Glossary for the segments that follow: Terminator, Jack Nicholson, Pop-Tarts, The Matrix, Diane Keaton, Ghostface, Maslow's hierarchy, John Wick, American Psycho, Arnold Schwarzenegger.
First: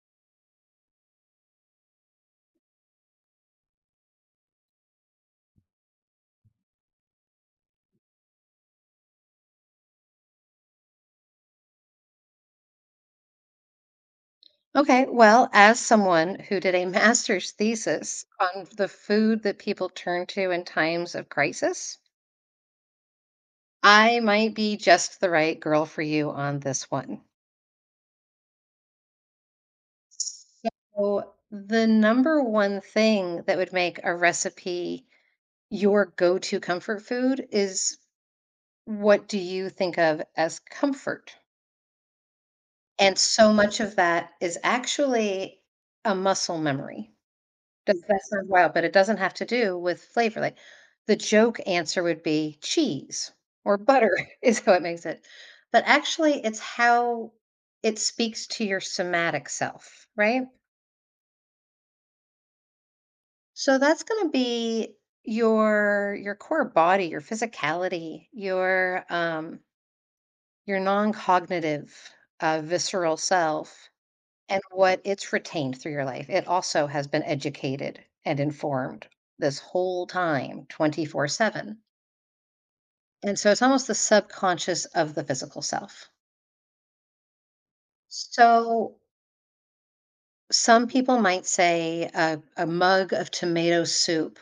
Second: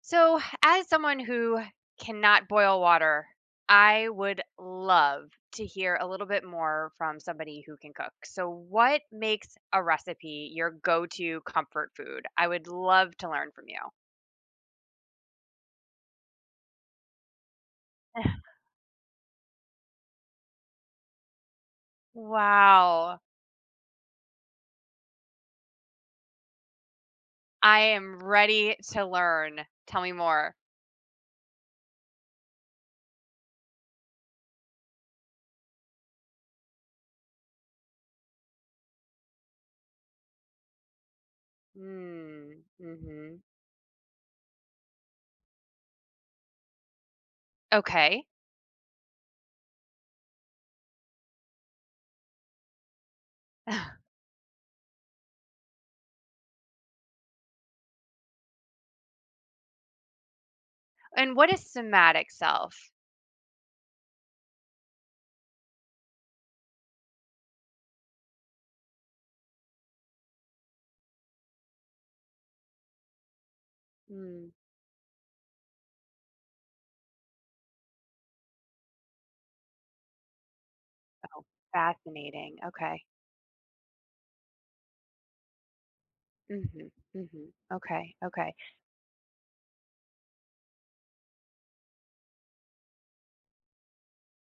So, as someone who cannot boil water, I would love to hear a little bit more from somebody who can cook. So, what makes a recipe your go to comfort food? I would love to learn from you. Okay, well, as someone who did a master's thesis on the food that people turn to in times of crisis, Wow. I might be just the right girl for you on this one. I am ready to learn. Tell me more. So, the number one thing that would make a recipe your go to comfort food is, what do you think of as comfort? Mm, And mm-hmm. so much of that is actually a muscle memory. Does that Okay. sound wild? But it doesn't have to do with flavor, like, the joke answer would be cheese or butter is how it makes it. But actually, it's how it speaks to your somatic self, right? and what is somatic self? So that's gonna be your core body, your physicality, your your non-cognitive, visceral self. Mm, And what it's retained through your life, it also has been educated and informed this whole time, oh, 24/7. fascinating. Okay. And so it's almost the subconscious of the physical self. hmm Okay. Okay. So some people might say a mug of tomato soup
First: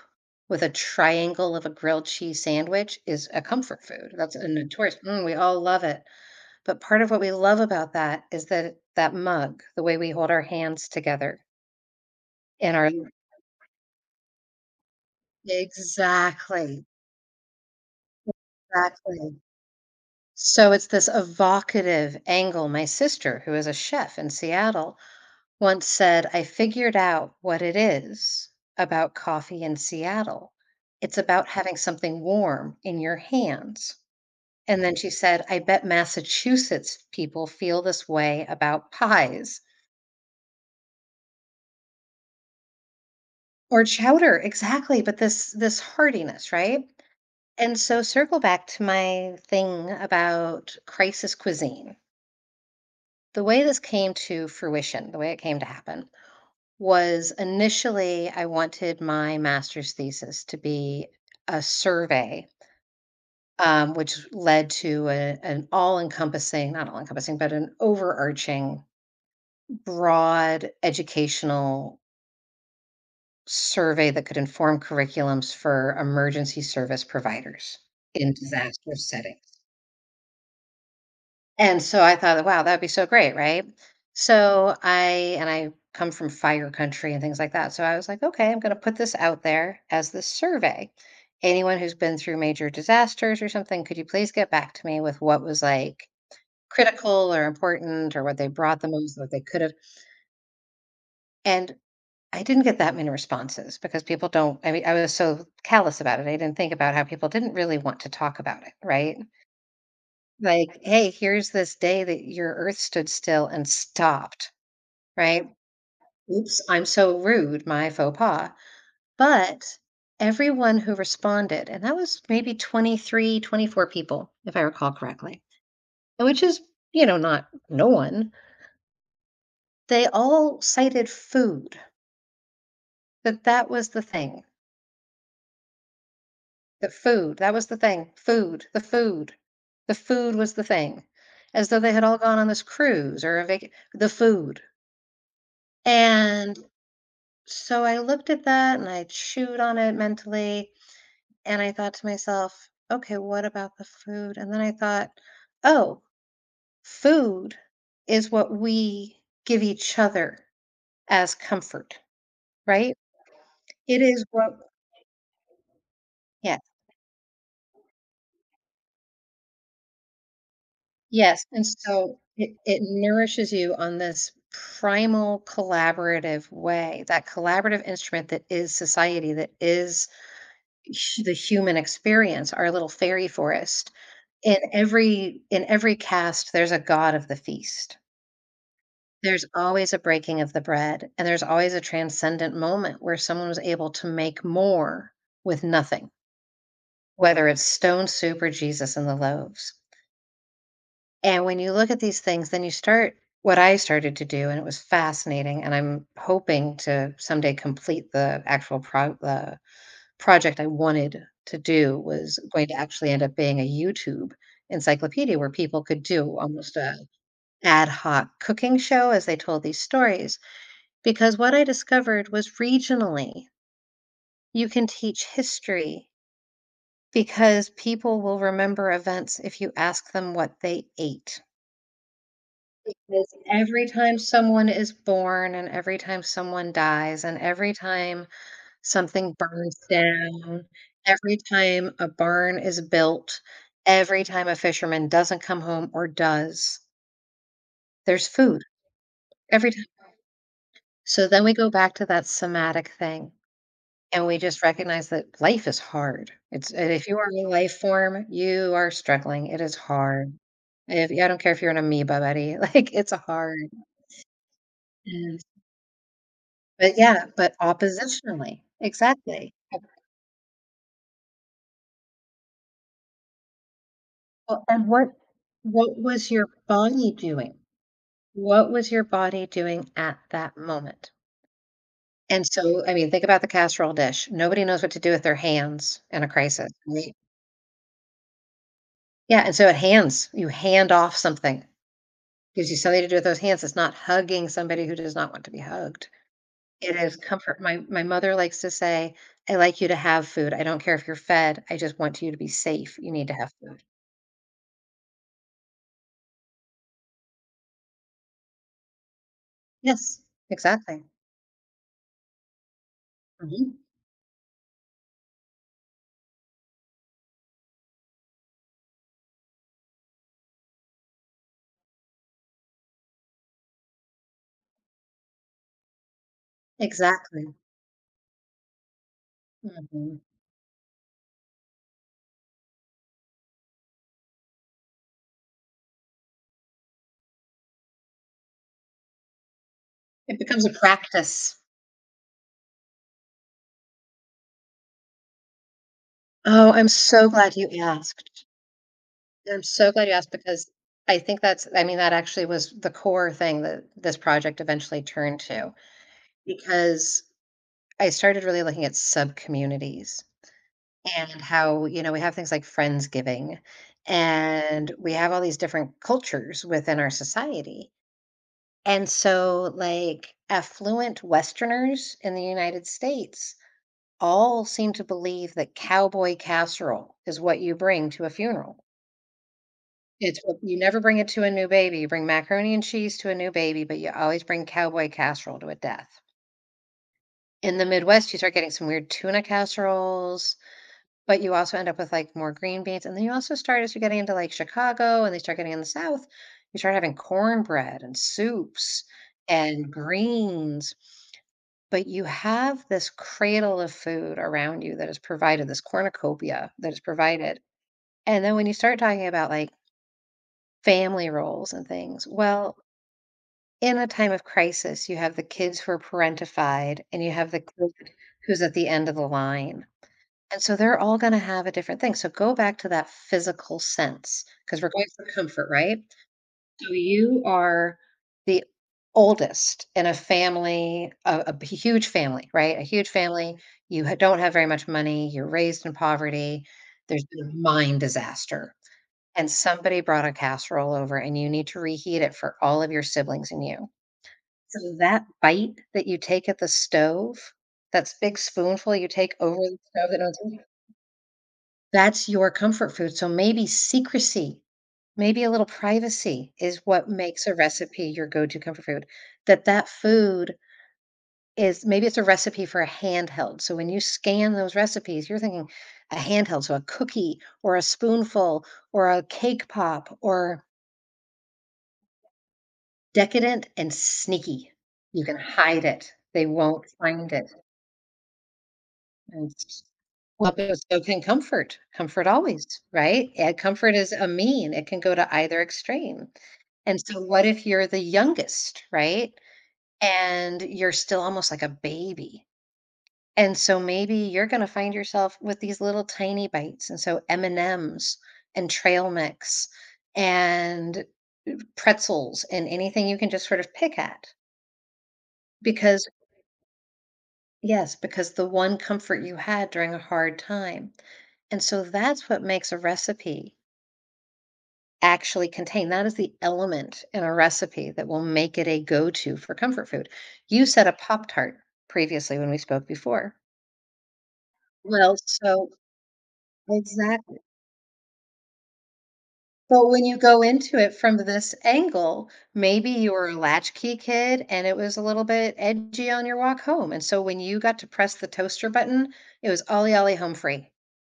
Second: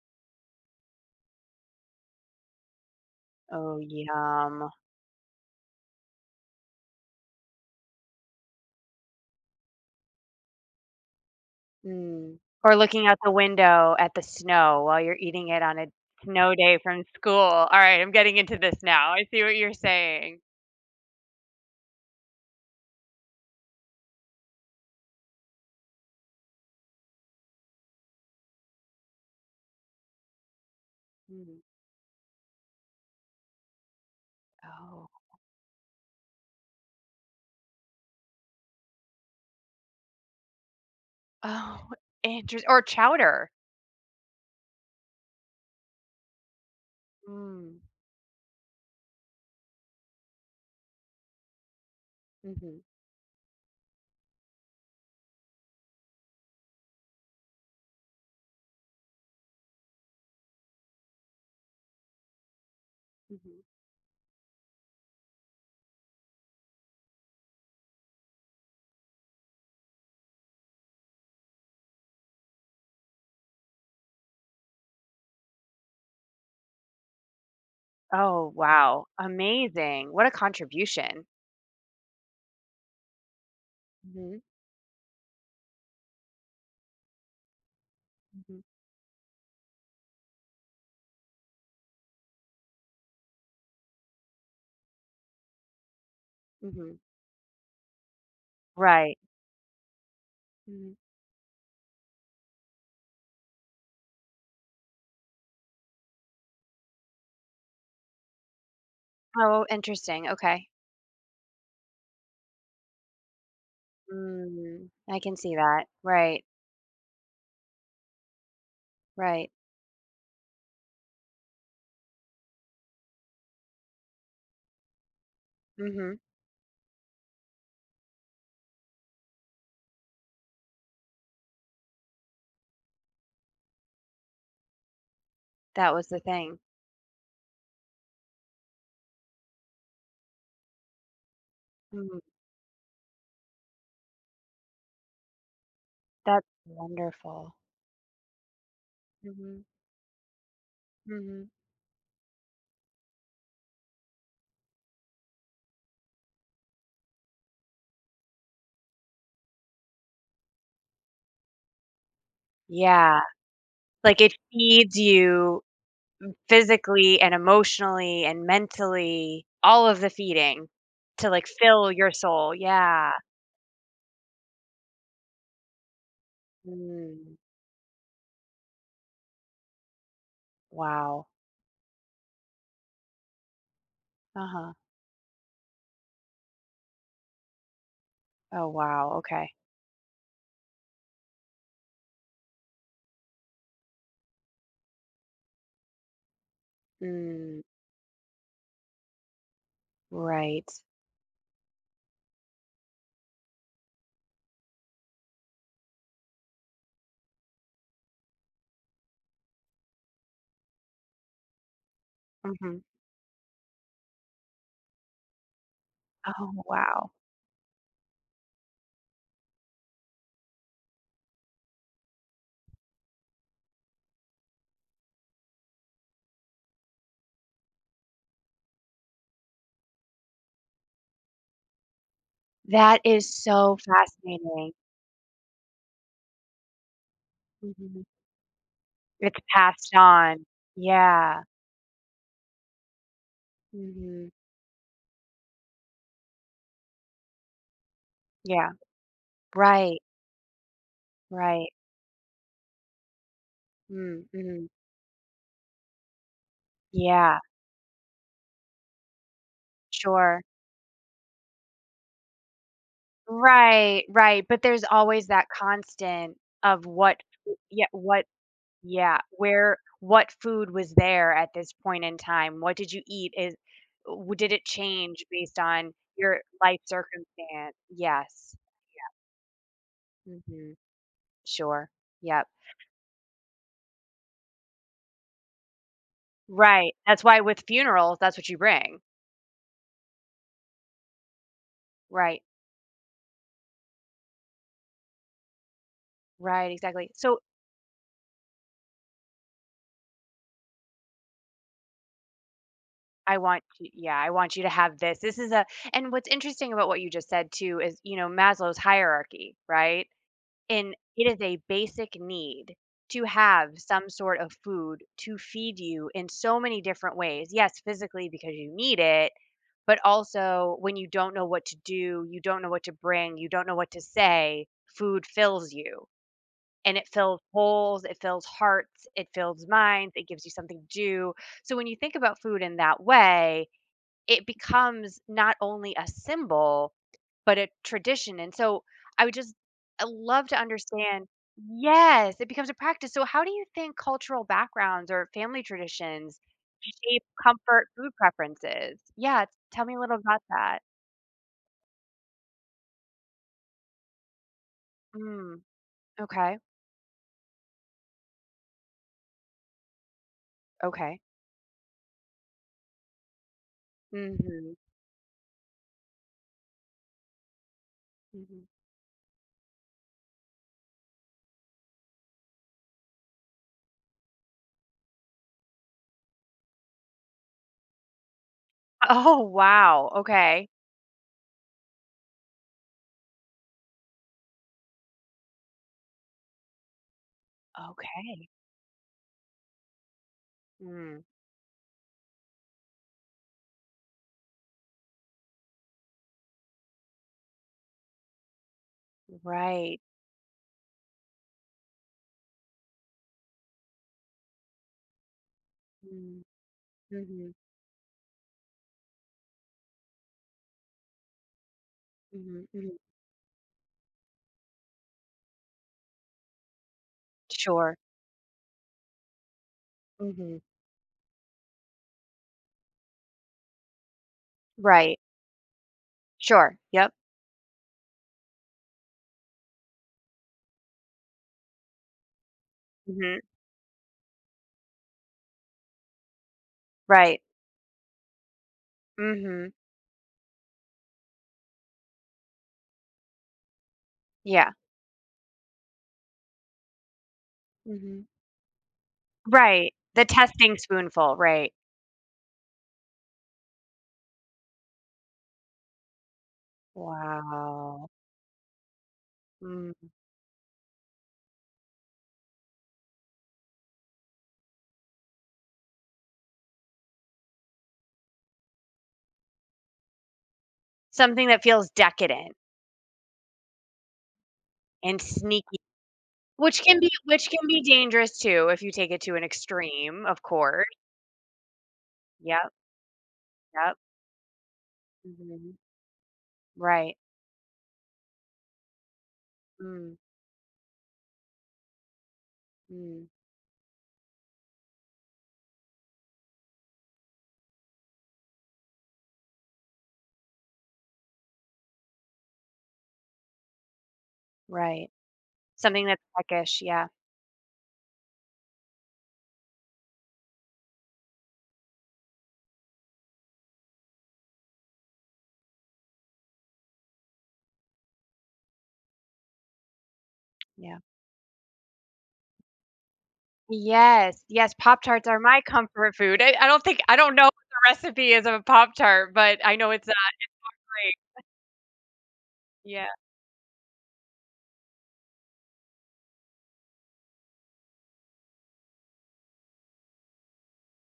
with a triangle of a grilled cheese sandwich is a Oh, comfort food. That's a yum. notorious, we all love it. But part of what we love about that is that that mug, the way we hold our hands together Mm. in Or our— looking out the window at the snow while you're eating it on a snow day Exactly. from school. All right, I'm getting into this now. I Exactly. see what you're saying. So it's this evocative angle. My sister, who is a chef in Seattle, once said, I figured out what it is about coffee in Seattle. It's about Mm. having something warm in your hands. And then Oh. she said, I bet Massachusetts people feel this way about pies Oh, interest or chowder. or chowder. Exactly. But this heartiness, right? And Mm. so circle back to my thing about crisis cuisine. Mhm. The way this came to fruition, the way it came to happen, was initially I wanted my master's thesis to be a survey, Mhm. Which led to an all encompassing, not all encompassing, but an overarching, broad educational survey that could inform curriculums for emergency service providers in Oh, disaster wow. settings. Amazing. What a contribution. And so I thought, wow, that'd be so great, right? Mhm. So I— and I come from fire country and things like that. So I was like, okay, I'm Mhm. going to put this out there as the survey. Anyone who's been through major disasters or something, could you please get back to me with what was, like, Mhm. critical or important or what they brought the Right. most, what they could have? Mhm. And I didn't get that many responses because people don't. I mean, I was so callous about it. I didn't think about how people didn't really want to talk about it, right? Oh, interesting. Okay. Like, "Hey, here's this day that your earth stood still and stopped," Mm. I can right? see that. Right. "Oops, I'm so rude, my faux pas." Right. But everyone who responded, and that was maybe 23, 24 people, if I recall correctly, Mhm. which is, you know, not no one. They all cited food, that that was the thing, That was the thing. that food that was the thing, food, the food, the food was the thing, as though they had all Mm. gone on this cruise or a vac— the food. That's And wonderful. so I looked at that and I chewed Mhm, on it mentally mhm. and I thought to myself, okay, what about the food? And then I thought, oh, food is what we give each other as comfort, right? Yeah, It like, is it what— feeds you yeah, physically and emotionally and mentally, all of the feeding to, yes. like, And fill your so it, soul, it yeah. nourishes you on this primal collaborative way, that Mm, collaborative instrument that is society, that is hu— wow. the human experience, our little fairy forest. In Uh-huh. every in every cast, there's a god of the feast. Oh, wow, There's okay. always a breaking of the bread, and there's always a transcendent moment where someone was able to make more with nothing, whether Mm, it's stone soup or Jesus and the loaves. right. And when you look at these things, then you start— what I started to do, and it was fascinating, and I'm hoping to someday complete the actual pro— the project I wanted to do was going to Mhm. actually end up being a YouTube encyclopedia where people could do Oh, almost a wow. ad hoc cooking show as they told these stories. Because what I discovered was regionally, you can teach history because people will remember events if you ask them what they ate. That Because is so every time someone fascinating. is born and every time someone dies and every Mhm. time— Something It's burns passed on. down. Every Yeah. time a barn is built, every Mhm. time a fisherman doesn't come home or does, there's food Yeah. every time. Right, So then we go right. back to that somatic thing Mm, and we just mhm. recognize that life is hard. It's— and if you are Yeah. a life form, you are struggling. It is hard. Sure. If— yeah, I don't care if you're an amoeba, buddy, like it's hard. Right, right, but there's always And— that constant of but what yeah, but foo yeah, oppositionally. Exactly. where And what food was there at this point in time? What did you eat? Is w Did it well, and what change based on what was your your life body doing? circumstance? Yes. What was your body doing at that Mhm. moment? Sure. And Yep. so, I mean, think about the casserole dish. Nobody knows what to do with their hands in a crisis, Right, right? that's why with funerals, that's what you bring. Yeah, and so it hands you— hand off something. Right. Gives you something to do with those hands. It's not hugging somebody who does not want to be hugged. Right, It exactly. is So, comfort. My mother likes to say, "I like you to have food. I don't care if you're fed. I just want you to be safe. You need to I have want food." you yeah, I want you to have this. This is a and what's interesting about what you just said too is, you know, Maslow's hierarchy, right? Yes, And exactly. it is a basic need to have Mhm. some sort of food to feed you in so many different ways. Yes, physically because you need it, but also when you don't know what to do, you don't know what to bring, you don't know what to say, food fills you. And it fills Exactly. holes, it fills hearts, it fills minds, Mhm. it gives you something to do. So when you think about food in that way, it becomes not only a symbol, but a tradition, and so I would just I It love to becomes a understand practice. Yes, it becomes a practice. So how do you think cultural backgrounds or family traditions Oh, I'm shape so glad you comfort food asked. preferences? Yeah, I'm tell so me a glad you little asked about because that. I think that's— I mean, that actually was the core thing that this project eventually turned Mm, to okay, because I started really looking at subcommunities okay. and how, you know, we have things like Friendsgiving Mhm, and we have all these different cultures within our society. mhm. And so, like, affluent Westerners in the United States all seem to believe that cowboy casserole is what you bring to a funeral. Oh, wow, It's what— okay, you never bring it to a new baby. You bring macaroni and cheese to a new baby, but you always bring cowboy casserole to a death. In the Midwest, you okay. start getting some weird tuna casseroles, Mm, but you also end up with like more green beans. And then you also start, as you're getting into like Chicago and they start getting in the South, you start having cornbread and soups and right. greens. But you have this cradle of food around you that is provided, this Mm, cornucopia that is mhm, provided. And then when you start talking about like family roles and things, mhm, well, mhm. in a time of crisis, you have the kids who are parentified and you have the Sure. kid who's at the end of the line. Mhm. And so they're all going to have a different thing. So go back to that physical sense because we're going Right. for comfort, right? Sure, So yep. you are the oldest in a family, a b- huge family, right? A huge Mhm. family. You ha- don't have very much money. You're raised in poverty. There's Right. been a mine disaster. And Mhm. somebody brought a casserole over, and you need to reheat it for all of your siblings and you. Yeah. So that bite that you take at the stove, that's Mhm. big spoonful you take over the Right. stove that The no one's eating, testing spoonful, right. that's your comfort food, so maybe secrecy, maybe a little privacy is what makes a recipe Wow. your go-to comfort food. That Mm. food is— maybe it's a recipe for a handheld, so when you scan those recipes, you're thinking a handheld, so a cookie or a spoonful or a cake pop or— Something that feels decadent decadent and sneaky. and You can sneaky, hide it. They won't find which it. can be dangerous too if you take it to an And s— extreme, of well, but course. so can comfort. Comfort always, Yep, right? And yep. comfort is a mean. It can go to either Mhm. extreme. And Right. so what if you're the youngest, right? Mm, And you're still almost like a baby. mm, And so maybe you're gonna find yourself with these little tiny bites, and so M&Ms and M's and trail mix and pretzels and anything you can just sort of pick at right. Something because— that's peckish, yeah, Yes, because the one comfort you had during a hard time. And so that's what makes a recipe actually contain. That is the element in a recipe that will make it a go to for comfort food. You said a yeah. Pop Tart previously when we spoke before. Yes, yes, Well, Pop-Tarts are my so— comfort food. I don't exactly. know what the recipe is of a Pop-Tart, but I But know when it's sounds you go into it great. from this angle, maybe Yeah. you were a latchkey kid and it was a little bit edgy on your walk home. And so when you got to press the toaster button, it was ollie ollie home free.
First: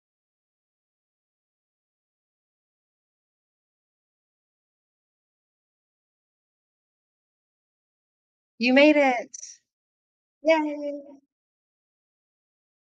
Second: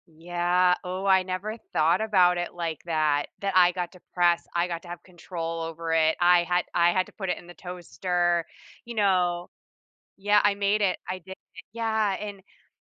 Yeah. Oh, I never thought about it like that. That I got to press, I got to have control over it. I had to put it in the toaster, You you made it. know. Yeah, I Yeah, made it. I did it. Yeah, and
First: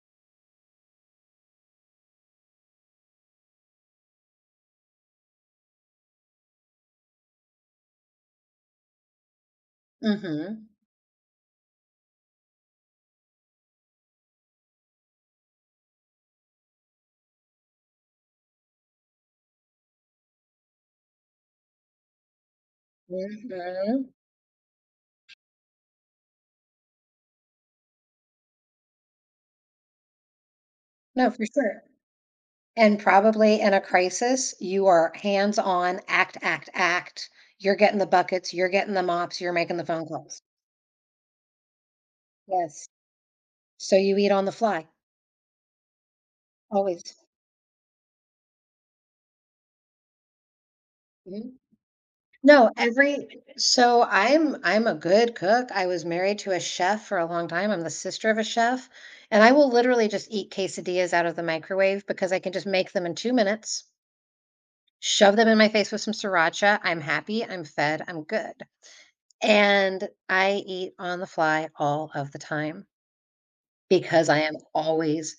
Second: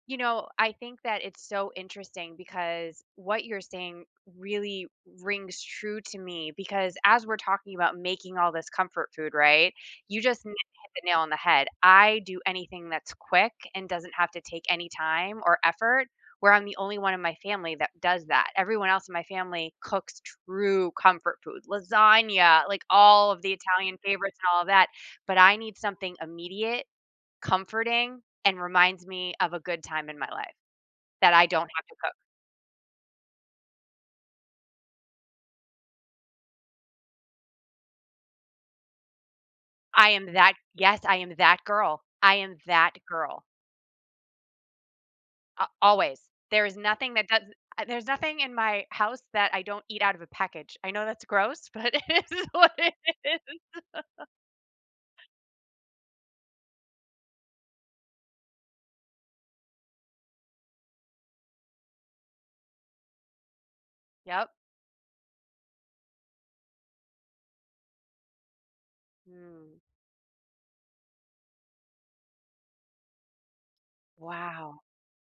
you know, I think that it's so interesting because what you're saying really rings true to me because as we're talking about making all this comfort food, right? yeah. You just Mhm. hit the nail on the head. I do anything that's quick and doesn't have to take any time or effort. Where I'm the only one in my family that does that. Everyone else in my family cooks true comfort food, lasagna, like all of the Italian Mhm. favorites and all of that. But I need something immediate comforting and reminds me of a good time in my life No, that for I don't sure. have to cook. And probably in a crisis, you are hands on, act, act, act. You're getting the buckets, you're getting the mops, you're making the phone I am calls. that yes, I am that girl. I am Yes. that girl. So you eat on the fly, A always. There is nothing always. that does there's nothing in my house that I don't eat out of a package. I know that's Mhm. gross, but it is No, what it every— is. so I'm a good cook. I was married to a chef for a long time. I'm the sister of a chef, and I will literally just eat quesadillas out of the microwave because I can just make them in 2 minutes. Yep. Shove them in my face with some sriracha, I'm happy, I'm fed, I'm good, Mm. and I eat on the fly all of the time because I am Wow. always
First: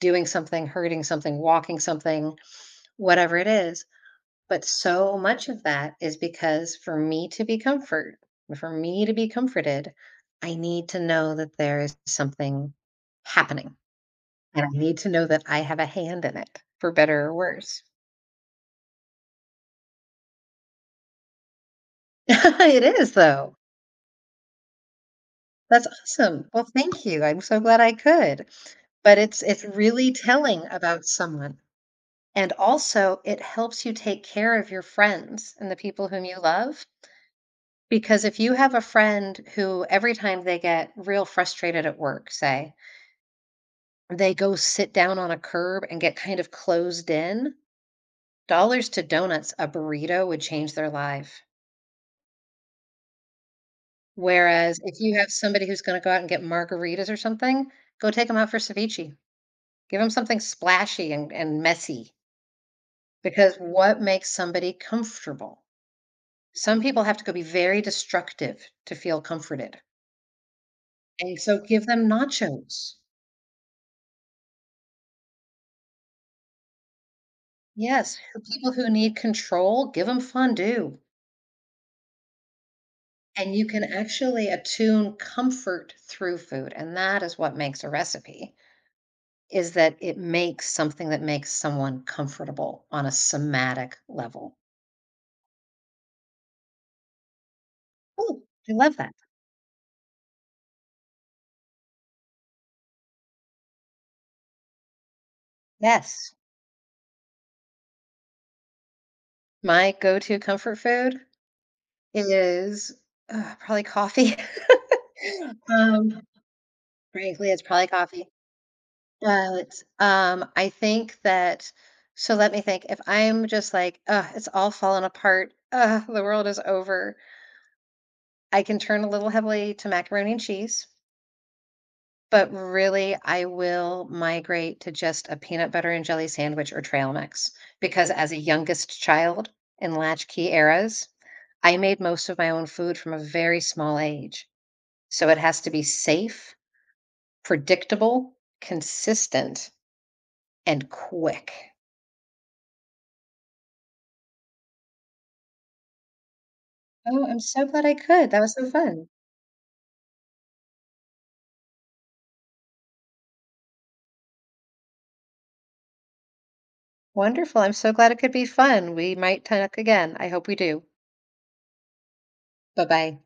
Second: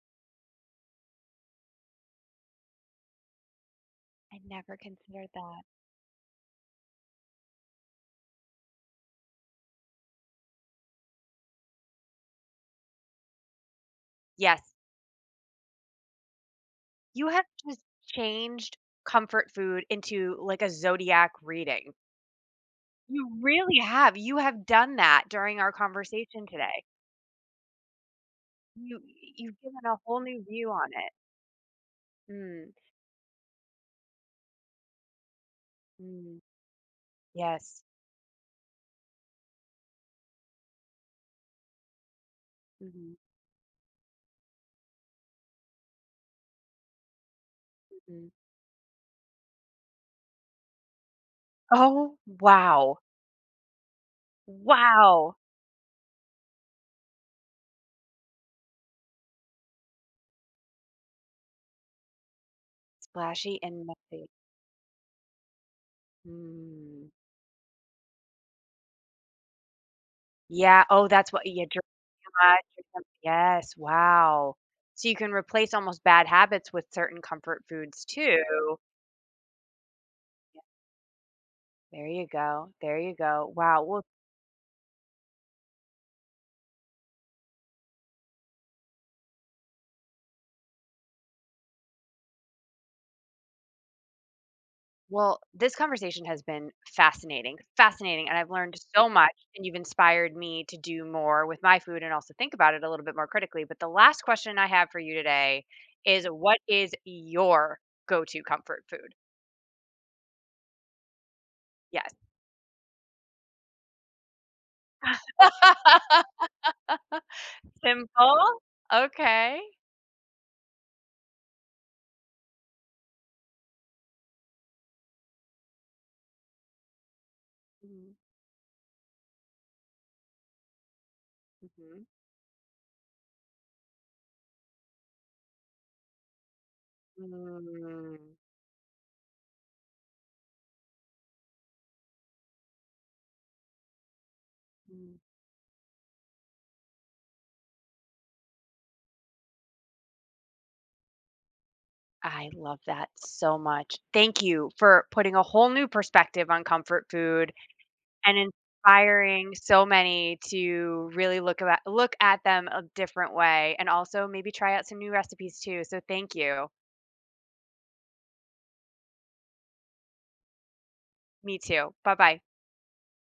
doing something, hurting something, walking something, whatever it is, I but never so considered much that. of that is because for me to be comfort— for me to be comforted, I need to know that there is something happening, and Yes. I need to know that I have a hand in it, for better You or have just worse. changed comfort food into like a zodiac reading. It is, You though. really have. You have done that during our That's conversation awesome. Well, today. thank you. I'm so glad I could. You But it's you've it's given a really whole new telling view on about it. someone. And Mm, also, it helps you take care of your friends and the people whom mm, you love. yes. Because if you have a friend who every time they get real frustrated at work, say, Mhm, they go sit down on a curb and get kind of closed in, mhm. dollars to donuts, a burrito would change their life. Oh, wow. Whereas if you have Wow! somebody who's going to go out and get margaritas or something, go take them out for ceviche. Give them something splashy and messy, because Splashy and what messy. makes somebody comfortable? Some people Mm. have to go be very destructive to feel comforted, Yeah, oh, that's and what so you drama, give them nachos. Yes, wow. So you can replace almost bad habits with certain comfort foods Yes, for too. people who need control, give them Yeah, fondue, there you go, there you go. and you can actually attune comfort through food, and that is what makes a recipe, is that it makes something that makes someone comfortable on a somatic level. Well, this conversation has been fascinating, fascinating, and Oh, I've I learned love so that. much, and you've inspired me to do more with my food and also think about it a little bit more critically. But the last question I have for you today is Yes. what is your go-to comfort food? My go-to comfort food? Yes. It is, probably coffee. Um, Frankly, it's probably coffee, Simple. Okay. but, I think that— so let me think, if I'm just like, "Ugh, it's all fallen apart. Ugh, the world is over," Mhm, I can turn a little heavily to macaroni and cheese, mhm. but really, I will migrate to just a peanut butter and jelly sandwich or trail mix, because as Mm, a youngest child in latchkey eras, I made most of my own food from a very small age. mm. So it has to be safe, predictable, consistent, and quick. I love that so much. Thank you for putting a whole new perspective on comfort Oh, I'm food so glad I could. And That was so fun. inspiring so many to really look at them a different way, and also maybe try out some new recipes too, so thank you. Wonderful. I'm so glad it could be fun. We might talk again. I hope we do. Me too. Bye-bye. Bye bye.